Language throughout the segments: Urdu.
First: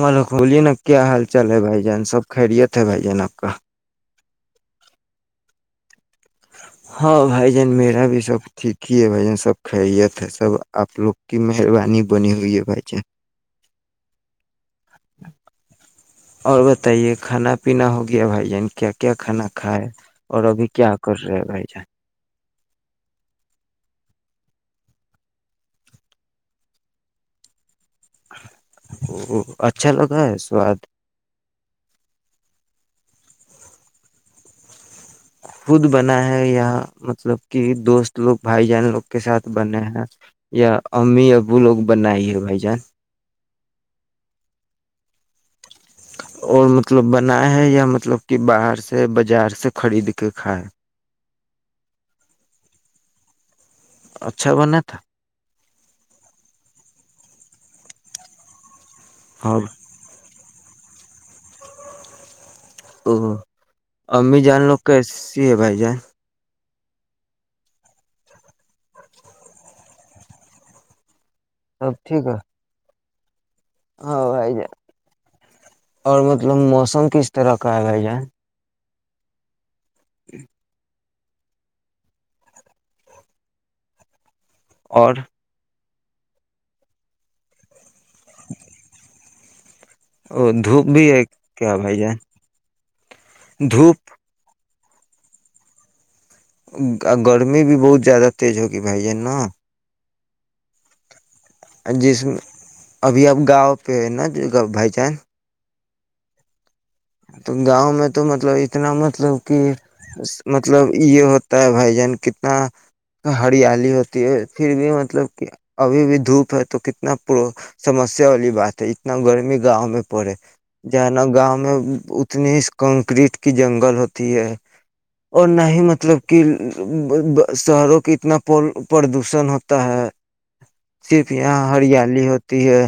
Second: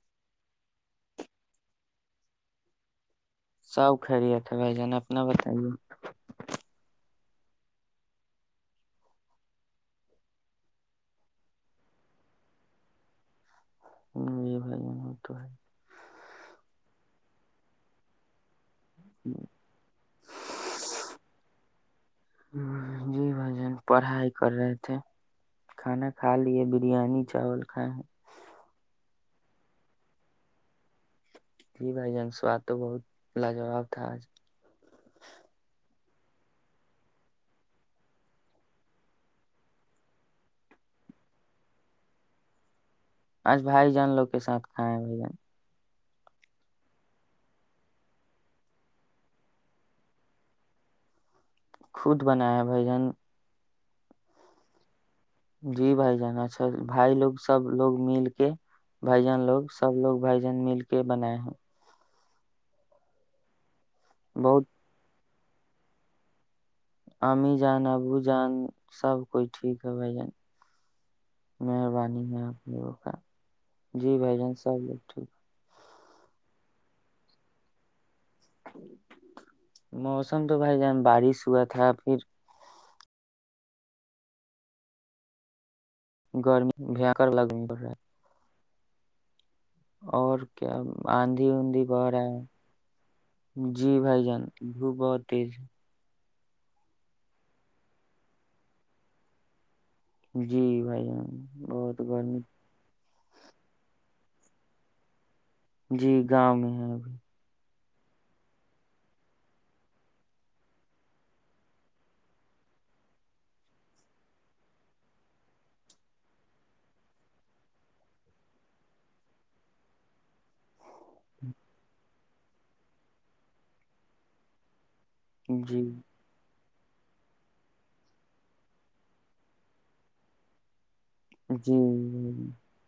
مل ہولی نا کیا حال چال ہے بھائی جان سب خیریت ہے بھائی جان آپ کا سو خری ہے بھائی جانا اپنا بتائیے ہاں بھائی جان میرا بھی سب ٹھ ہی ہے بائی جان سب کائیےت سب آپ لوگ کی مہربانی بنی ہوئی ہے بھائی جان ہ یہ بائی مور تو ہےائی اور بتائیے کھانا پینا ہو گیا بھائی جان کیا کیا کھانا کھا ہے اور ابھی کیا کر رہے بھائی جان جی بھائی جان پڑھائی کر رہے تھے کھانا کھا لی بریانی چاول کھائے ہیں ا اچھا لگا ہے سواد جی بھائی جن سواد تو بہت لاجواب تھا آج خود بنا ہے یا مطلب کہ دوست لوگ بھائی جان لوگ کے ساتھ بنے ہیں یا امی ابو لوگ بنائی ہے بھائی جان آج بھائی جان لوگ کے ساتھ کھائے ہیں بھائی جان اور مطلب بنائے ہے یا مطلب کہ باہر سے بازار سے خرید کے کھائے خود بنایا ہے بھائی جن اچھا بنا تھا جی بھائی جانا اچھا بھائی لوگ سب لوگ مل کے بائی جان اور لوگ سب لوگ بھائی جان مل کے بنائے ہیں ہ ہاں امی جان بہت لو کہس ج بھائی جائے عاممی جان ابو جان سب کوئی ٹھیک ہے بھائی جان سب مہربانی ٹھیک ہے کا جی بھائی جان سب بات ٹھیک اور مطلب موسم کس طرح کا آا ج موسم تو بائی جان بارش ہوا تھا پھر اور گرمی بھییاکر لگمی پڑ رہا ہے اور کیا دھوپ بھی ہے آندھی کیا اندھی بھائی بڑ رہا جان ہے جی دھوپ بھائی جان بھو بہت تیز گرمی بھی بہت زیادہ تیز ہوگی بھائی ج نا جی بھائی جان بہت جس گرمی ابھی اب گاؤں پہ ہے نا بھائی چانس جی گاؤں میں ہے ابھی تو گاؤں میں تو مطلب اتنا مطلب کہ مطلب یہ ہوتا ہے بھائی جان کتنا ہریالی ہوتی ہے پھر بھی مطلب کہ ابھی بھی دھوپ ہے تو کتنا پ سمسیا والی بات ہے اتنا گرمی گاؤں میں پڑے ج ہے نا گاؤں میں اتنی ہی کنکریٹ کی جنگل ہوتی ہے اور نہ ہی جی مطلب کہ شہروں کے اتنا پردوشن ہوتا ہے صرف یہاں جی ہریالی بھائی جان، ہوتی ہے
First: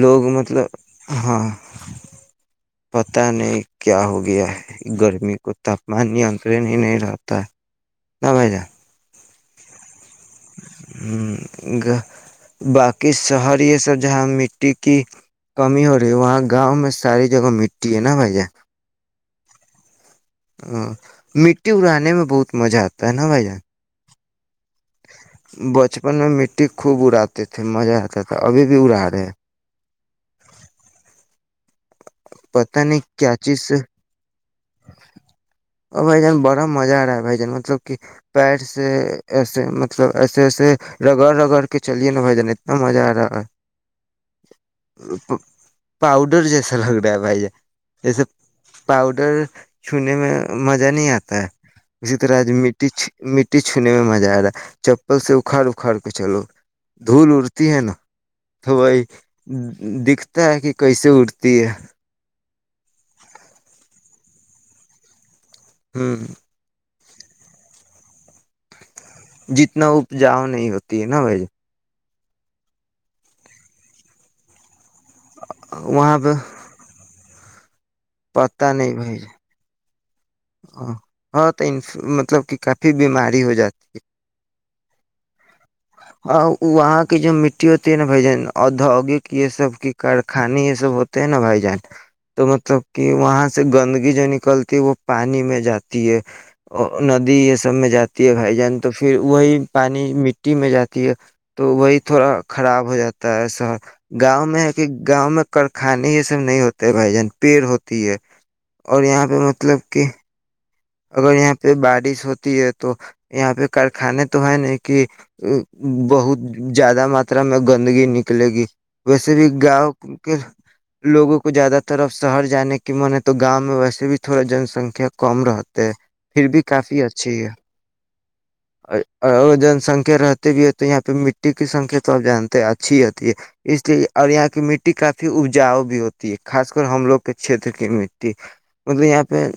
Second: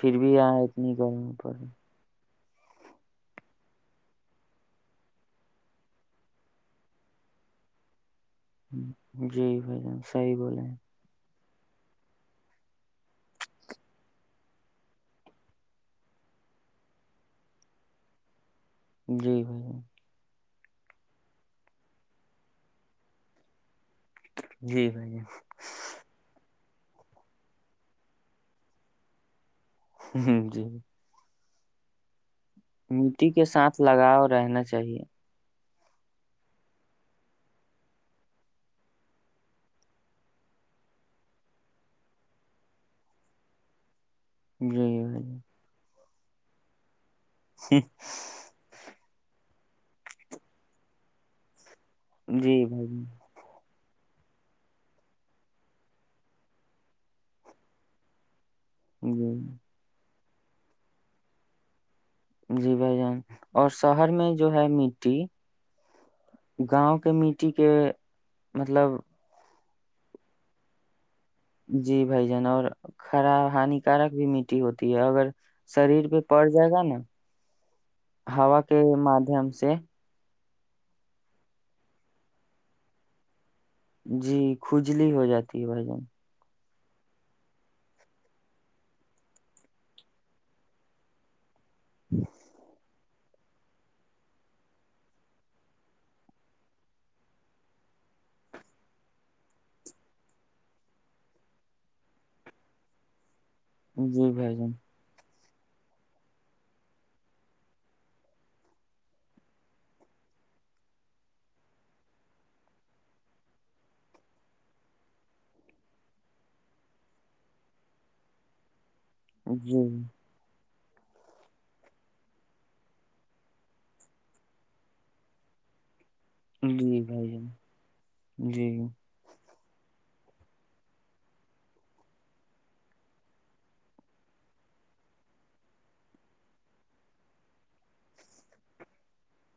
پھر لوگ بھی یہاں مطلب اتنی گرمی ہاں پڑ رہی پت نہیں کیا ہو گیا ہے گرمی کو تاپمان نیاترن ہی نہیں رہتا ن بھائی جان ہوں جی بھ جان صی بولے ہیں باقی شہر یہ سب جہاں مٹی کی کمی ہو رہی ہے وہاں گاؤں میں ساری جگہ مٹی ہے نا بھائی ج جی بھائی ا مٹی اڑانے میں بہت مزہ آتا ہے نا بھائی جان جی بھائی بچپن میں م خوب اڑاتے تھے مزہ آتا تھا ابھی بھی اڑا رہے ہیں ہ جی پتا نہیں مٹی کیا کے چیز سے ساتھ لگاؤ رہنا چاہیے اور بھ جان بڑا مزہ آ رہا ہے بھ جان مطلب کہ پیر سے ایسے مطلب ایسے ایسے رگڑ رگڑ کے چلے نا بھ جان اتنا مزہ آ رہا ہے جی ب [unintelligible] پؤڈر جیس [unintelligible] ہو جائے جسے پاؤڈر چونے میں مزہ نہیں آتا ہے اسی طرحج جی بھائی مٹی جان مٹی چھونے میں مزہ آ رہا ہے چپل سے اکھاڑ اکھاڑ کے چلو دھول اڑتی ہے نا تو بائی جی دکھ [unintelligible] ہوتا ہے کہ کیسے اٹ ت [unintelligible] جی بھائی جان اور شہر میں جو ہے مٹی ہوں [unintelligible] گاؤں کے مٹٹی کے مطلب [unintelligible] جتنا اپجاؤ نہیں ہوتی ہے [unintelligible] نا ب ج [unintelligible] بھجن اور خراب ہانیکارک بھی مٹی ہوتی [unintelligible] اگر شریر پہ پڑ جائے گا نا ہوا کے مادادھیم سے ا ہاں تو مطلب کہ کافی بیماری ہو جاتی جی کھجلی ہو جاتی ہے بھجن ہے اور وہاں کی جو مٹی ہوتی ہے نا بائی جان ادوگک یہ سب کی کارخانے یہ سب ہوتے ہے نا بائی جان [unintelligible] تو مطلب [unintelligible] کہ وہاں سے گندگی جو نکلتی وہ پانی میں جاتی ہے ندی یہ سب میں جاتی ہے بھائی جان تو پھر وہی پانی مٹی میں جاتی ہے تو وہی تھوڑا خراب ہو جاتا ہے [unintelligible] جی گاؤں بھائی میں جان ہے کہ گاؤں میں کخانے یہ سب نہیں ہوتے ہے بھائی جان پیڑ ہوتی ہے اور یہاں پہ مطلب [unintelligible] اوکے [unintelligible] اگر یہاں پہ بارش ہوتی ہے تو یہاں پہ کارخانے تو ہے نا کہ بہت زیادہ ماترا میں گندگی نکلے گی ویسے بھی جی گاؤ کے لوگوں کو زیادہ تر اب شہر جانے کی من ہے تو گاؤں میں ویسے بھی تھوڑا جن سنکھیا کم رہتا تو [unintelligible] پھر بھی جی کافی بھائی اچھی ہے جان جی اور جن سنکھ [unintelligible] رہتے بھی ہو تو یہاں پہ مٹی کی سنکھیا تو اب جانتے اچھی ہوتی ہے اس لیے اور یہاں کی مٹی کافی اپجاؤ بھی ہوتی ہے خاص کر ہم لوگ کے کھیتر کی مٹی مطلب یہ [unintelligible] پ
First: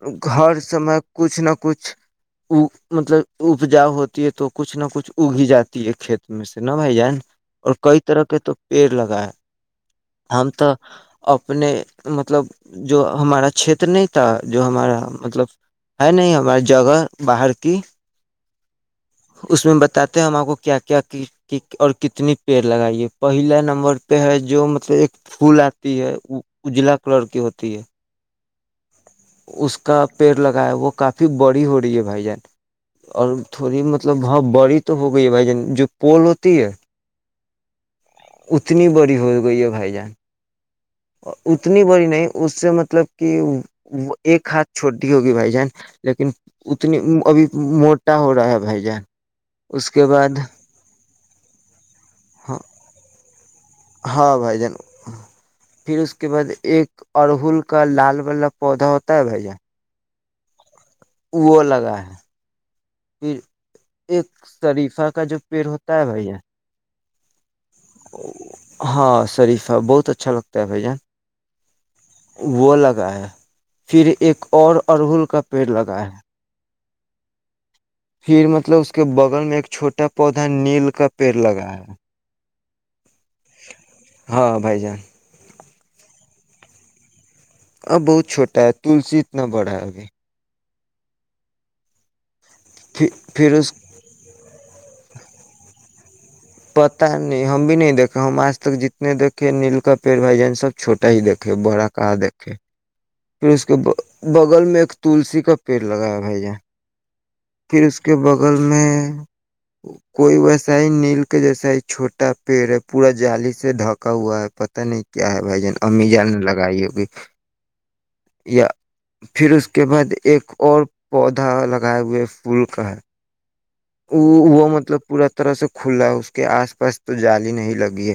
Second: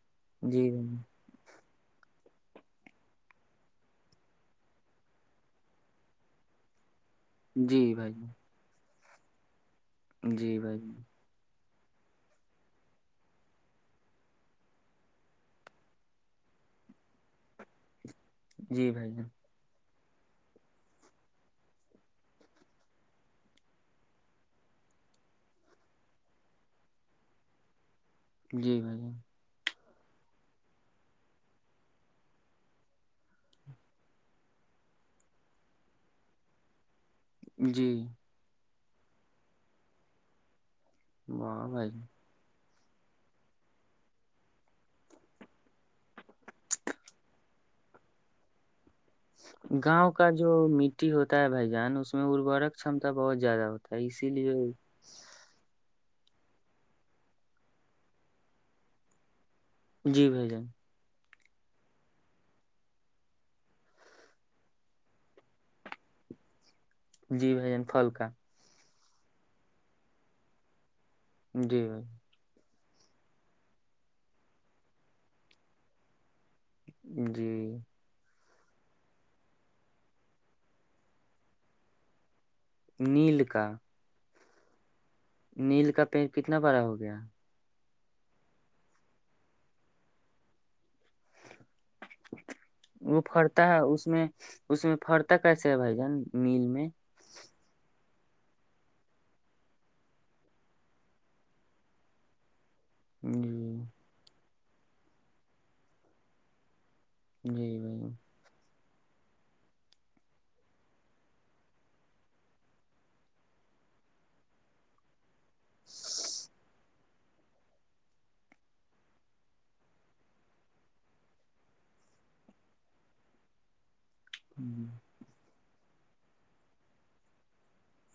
[unintelligible] ہر سمے کچھ نہیں [unintelligible] نہ کچھ مطلب اپجاؤ ہوتی ہے تو کچھ نہ کچھ اگی جاتی ہے کھیت میں سے نہ بھائی جان [unintelligible] اور جی کئی بھائی طرح جان، کے تو پیڑ لگ [unintelligible] ہم جی تو اب بھائی جان [unintelligible] اپنے مطلب جو ہمارا چھیت نہیں تھا جو ہمارا [unintelligible] مطلب ہے نہیں ہمار جگہ باہر کی جی بھائی جن [unintelligible] اس میں بتاتے ہم آپ کو کیا کیا اور کتنی پیڑ لگائیے پہلا نمبر پہ ہے جو مطلب ایک پھول آتی ہے وہ اجلا کلر کی ہوتی ہے [unintelligible] جی بھائی [unintelligible] اس کا پیڑ لگایا وہ کافی بڑی ہو رہی ہے بھائی جان اور تھوڑی مطلب ہاں بڑی تو ہو گئی ہے بھائی جان جو پول ہوتی ہے جی [unintelligible] اتنی بڑی ہو گئی ہے بھائی جان واہ اتنی بھائی جان بڑی نہیں اس سے مت مطلب کہ ایک ہاتھ چھوٹیی ہوگی بھائی جان لیکن اتنی ابھی موٹا ہو رہا ہے بھائی جان اس کے گاؤں کا بعد جو م ہوتا ہے بھائی جان اس اس میں ارورک چمتا بہت زیادہ ہوتا ہے اسی ہاں لیے بھائی جان پھر اس کے بعد ایک ارہل کا لال والا پودا ہوتا ہے بھائی جان جی بھ جان وہ لگا ہے پھر ایک شریفہ کا جو پیڑ ہوتا ہے بھیا جی بھ جان پھل کاا ہاں شریفہ بہت اچھا لگتا ہے بھائی جان جی بائی وہ لگا ہے پھر ایک اور ارہل کا پیڑ لگا ہے جی پھر مطلب اس کے بغل میں ایک چھوٹا پودا نیل کا پیڑ لگا ہے نیل کا ہاں بھائی جان نیل کا پیٹ کتنا بڑا ہو گیا اب بہت چھوٹا ہے تلسی اتنا بڑا ہے ابھی پھر وہ پھر فرتا ہے اس میں اس میں فرتا کیسے ہے بھائی جن پتا نہیں ہم بھی نہیں دیکھ ہم آج تک جتنے دھے نیل کا پیڑ بھائی جان سب چوٹا ہی دھے بڑا کہاں دیکے پھر جی اس کے ب بگل میں ایک تلسی کا پیڑ لگایا بھائی جان جی پھر اس بھائی کے بغل میں کوئی ویسا ہی نیل کا جیسا ہی چھوٹا پیڑ ہے پورا جالی سے ڈھکا ہوا ہے پت نہیں کیا ہے بھ جان امی جان نے لگائی ہوگی یا پھر اس کے بعد ایک اور پودا لگائے ہوئے پل کا ہے وہ وہ جان، مطلب پورا طرح سے کھلا اس کے آس پاس تو جالی نہیں لگی ہے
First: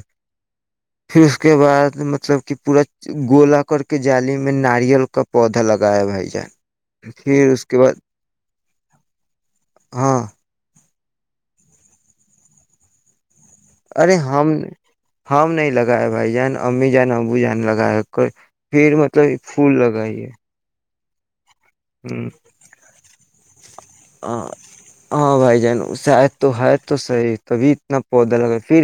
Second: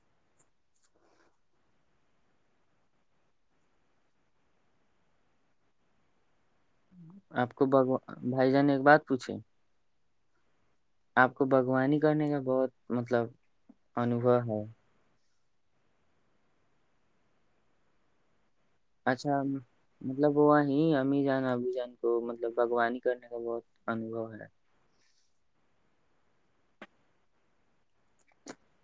پھر اس کے بعد مطلب کہ پورا گولا کر کے جالی میں ناریل کا پودا لگایا بھائی جان آپ پھر کو اس کے بعد بگو بھائی جان ایک بات پوچھے ہاں آپ کو باغوانی کرنے کا بہت مطلب ارے انوبو ہم ہے نے ہم نہیں لگائے بھائی جان امی جان ابو جان لگایا پھر مطلب یہ پھول لگائیے نہیں جانا اپ بھی جان کو مطلب بگوانی کرنے انوب ہ ہے ہاں بھائی جان شاید تو ہے تو صحیح تبھی اتنا پودا لگا پھر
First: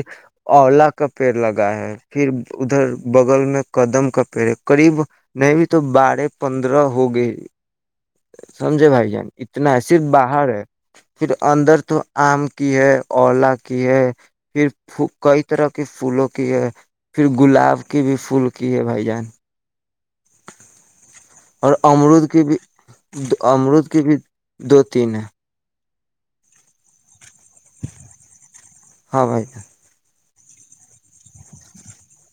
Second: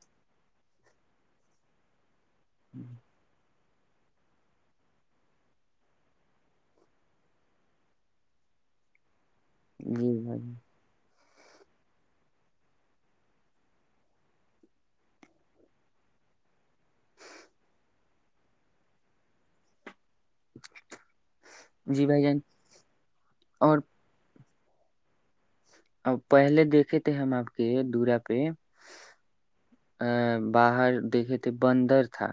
اولا کا پیڑ لگایا ہے پھر ادھر بغل میں کا دم کا پیڑ ہے قریب نہیں بھی تو بارہ پندرہ ہو گے سمجے بھائی جان اتنا ہے صرف جی باہر ہے بھائی پھر اندر تو آم کی ہے اولا کی ہے پھر کئی طرح کے پھولوں کی ہے پھر گلاب کی بھی پھول کی ہے بھائی جان [inaudible] اور جی بھائی امرود جان کے بھی امرود کے بھی دو تین ہیں اب پہلے دیکھے تھے ہم آپ کے دورا پہ ہاں بھائی ا باہر دیکھے تھے بندر تھا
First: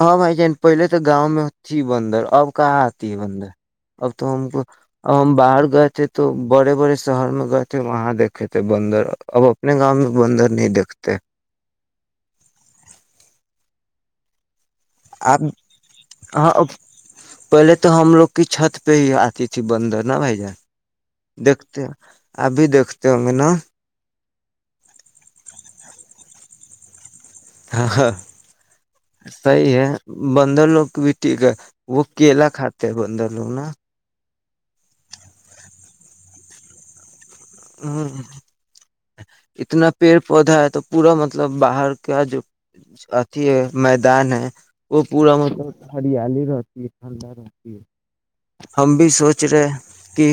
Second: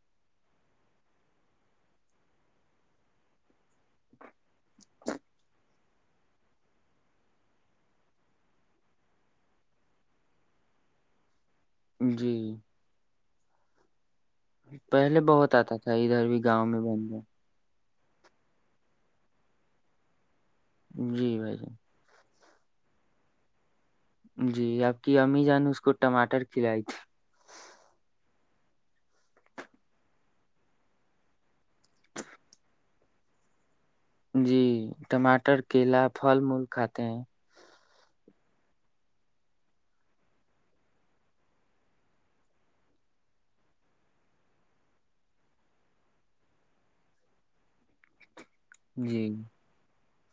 ہاں بھائی جان پہلے تو گاؤں میں تھی بندر اب کہاں آتی ہے بندر اب تو ہم کو ہم باہر گئے تھے تو بڑے بڑے شہر میں گئے تھے وہاں دیکھے تھے بندر اب اپنے گاؤں میں بندر نہیں دیکھتے جی پہلے آپ بہت آتا تھا ادھر بھی ہاں گاؤں میں بندر پہلے تو ہم لوگ کی چھت پہ ہی آتی تھی بندر نا بھائی جان جی بھائی دیکھتے جان ہیں ابھی دیکھتے ہوں گے نا جی آپ کی امی جان اس کو ٹماٹر کھلائی تھی ہاں ہاں صحی ہے بندر لوگ کو بھی ٹھیک ہے وہ کیلا کھاتے ہیں بندر لوگ نا جی ٹماٹر کیلا پھل مول کھاتے ہیں ہ اتنا پیڑ پودا ہے تو پورا مطلب باہر کا جو اھی ہے میدان ہے وہ پورا مطلب ہریالی رہتی ہے ٹھنڈا رہتی ہے ہم بھی جی سوچ رہے کہ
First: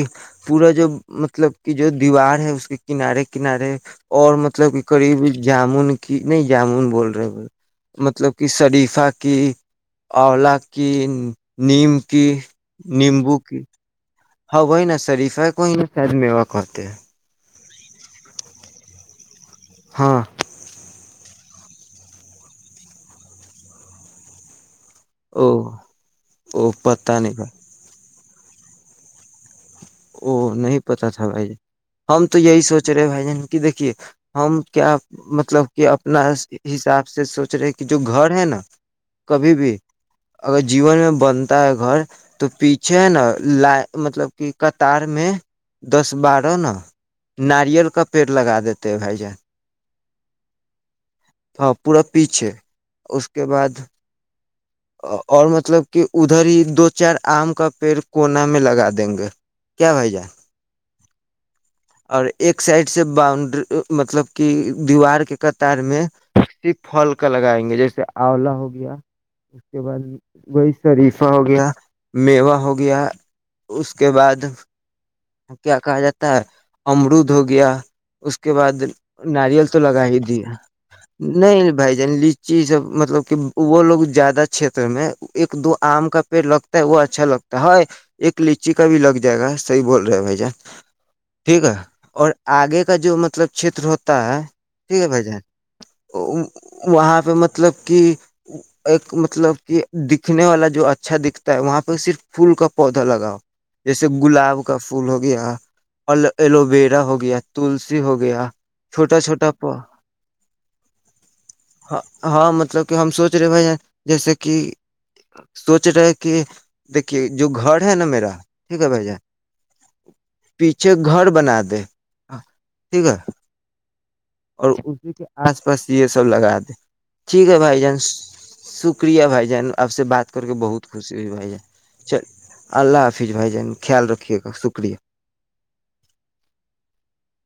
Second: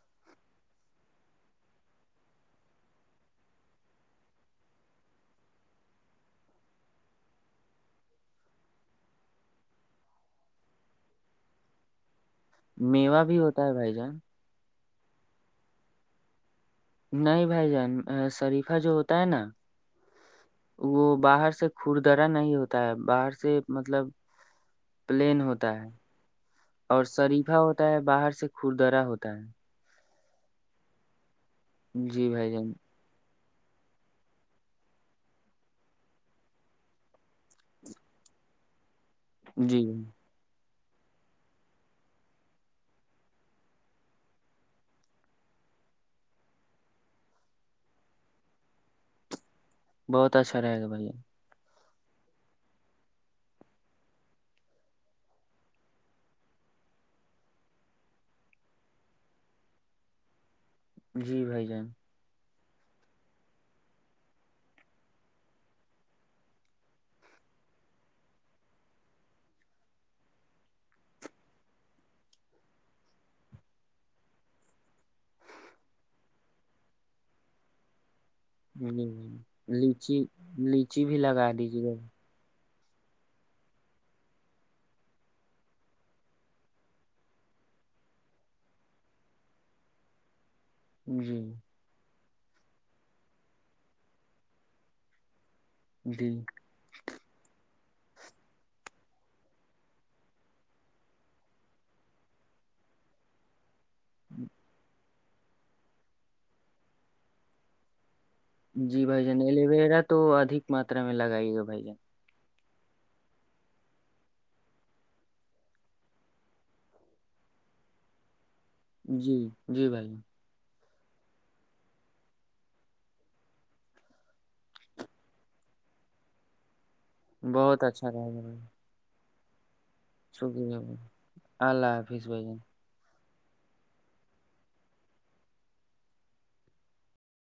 پورا جو مطلب جو دیوار ہے اس کے کنارے کنارے اور مطلب کی قریب جامن کی نہیں جامن بول رہے بول مطلب کی شریفہ کی اولا کی نیم کی میوہ نیمبو بھی کی ہوتا ہے بھائی جان ہاں نا سریف ہے کوئی ن س م وق اتے ہیں نہیں بھائی جان شریفہ جو ہوتا ہے نا ہاں وہ باہر سے سے کوردرا نہیں ہوتا ہے باہر سے مطلب پلین او ہوتا ہے او اور پتا نہیں بھائی شریفا ہوتا ہے باہر سے خوردرا ہوتا ہے وہ نہیں پتا تھا بھائی ہم جی تو بھائی یہی جان سوچ رہے بھائی جن کہ دیکھیے ہم کیا مطلب کہ اپنا حساب سے سوچ رہے کہ جو گھر ہے نا [unintelligible] کبھی بھی جی اگر [unintelligible] جیون میں بنتا ہے گھر تو پیچھے ہے نا ل مطلب کہ [unintelligible] قطار میں دس بارہ ن ناریل کا پیڑ لگا دیتے بھائی جان [unintelligible] بہت اچھا رہے گا بھیا ہاں پورا پیچھے اس کے بعد [unintelligible] اور مطلب کہ ادھر ہی دو چار آم کا پیڑ کونا میں لگا دیں گے کیا بھائی جان جی بھائی جان [unintelligible] اور ایک سائڈ سے باؤنڈری مطلب کی دیوار کے قطار میں ص پھل کا لگائیں گے جیسے آولا ہو گیا [unintelligible] اس کے بعد وہی شریفہ ہو گیا میوا ہو گیا اس کے بعد [unintelligible] کیا کہا جاتا ہے امرود ہو گیا اس کے بعد جی بھائی جان، ناریل تو لگا ہی لیچی دیا لیچی بھی لگا نہیں دیجیے بھائی گا جانچ چیزب مطلب کہ وہ لوگ زیادہ چھیتر میں ایک دو آم کا پیڑ لگتا ہے وہ اچھا لگتا ہے ہے ایک لچی کا بھی لگ جائے گا صحیح بول رہ [unintelligible] ہوی جا جی [unintelligible] ٹھیک ہے اور [unintelligible] آگے کا جو مطلب چھیتر ہوتا ہے ٹھیک ہے بھائی جان جی [unintelligible] وہاں پہ مطلب [unintelligible] کہ ایک مطلب کہ دکھنے والا جو اچھا دکھتا ہے وہاں پہ صرف پھول کا پودا لگاؤ [unintelligible] جیسے گلاب [unintelligible] پھول ہو گیا اور ایلوویرا ہو گیا تلسی ہو گیا [unintelligible] جی چھوٹا بھائی جان چھوٹا ایلوویرا تو ادھک ماترا میں لگائی گا بھائی جان ہاں مطلب کہ ہم سوچ رہے بھ جیسے کہ سوچ رہے کہ دیکھیے جو گھر ہے نا میرا [unintelligible] ٹھیک ہے بھ جا [unintelligible] جی جی بھائی [unintelligible] اچھے گھر بنا دے ٹھیک ہے اور اسی کے آس پاس یہ سب لگا دے [unintelligible] ٹھیک ہے بھائی بہت جان اچھا رہے گا بھائی جان۔ شکریہ بھائی ج جن [unintelligible] اب سے بات کر کے شکریہ بہت بھائی جان، خوشی ہو با ہے اللہ چل حافظ بھائی جان اللہ حافظ [unintelligible] فھر بھائی جان خیال رکھ [unintelligible] رکے گا شکریہ [unintelligible]